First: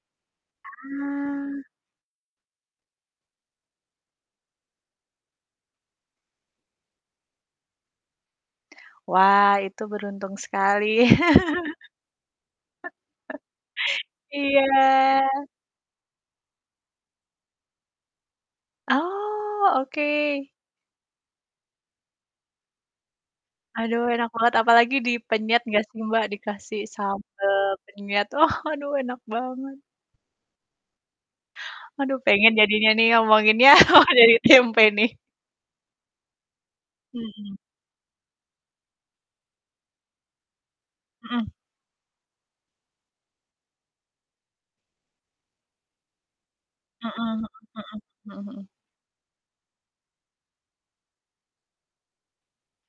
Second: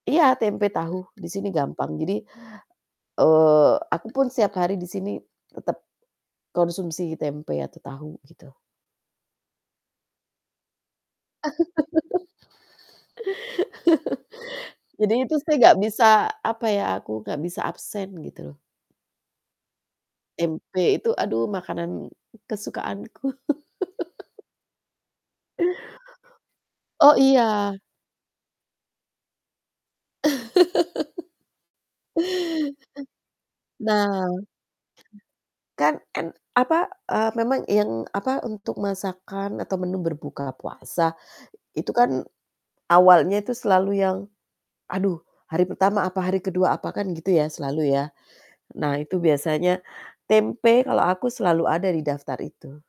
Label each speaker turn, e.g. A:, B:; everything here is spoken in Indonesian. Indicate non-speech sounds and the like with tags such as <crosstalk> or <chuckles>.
A: Iya, tempe, tahu, di sini
B: Wah.
A: gampang. Jadi, eee, aku pun setiap hari di sini tetep konsumsi tempe atau tahu, gitu.
B: Wah, itu beruntung sekali. <laughs> Iya.
A: <laughs> Jadi itu saya enggak bisa apa ya, aku enggak bisa absen, gitu loh.
B: Oh, oke.
A: Tempe itu, aduh, makanan kesukaanku.
B: Aduh, enak
A: <chuckles>
B: banget, apalagi dipenyet enggak sih, Mbak, dikasih
A: Oh,
B: sambel
A: iya.
B: penyet, wah, aduh enak banget.
A: <laughs>
B: Aduh, pengen jadinya nih, ngomonginnya, wah,
A: Nah
B: jadi tempe nih.
A: <clears throat> Kan kan apa, eee,
B: Mhm.
A: memang yang apa, untuk masakan atau menu berbuka puasa,
B: Heeh.
A: itu kan awalnya itu selalu yang, aduh, hari pertama apa, hari ke-2 apa,
B: Mhm
A: kan gitu
B: mhm
A: ya,
B: mhm.
A: selalu ya.
B: Mhm mhm.
A: Nah, itu biasanya tempe kalau aku selalu ada di daftar itu.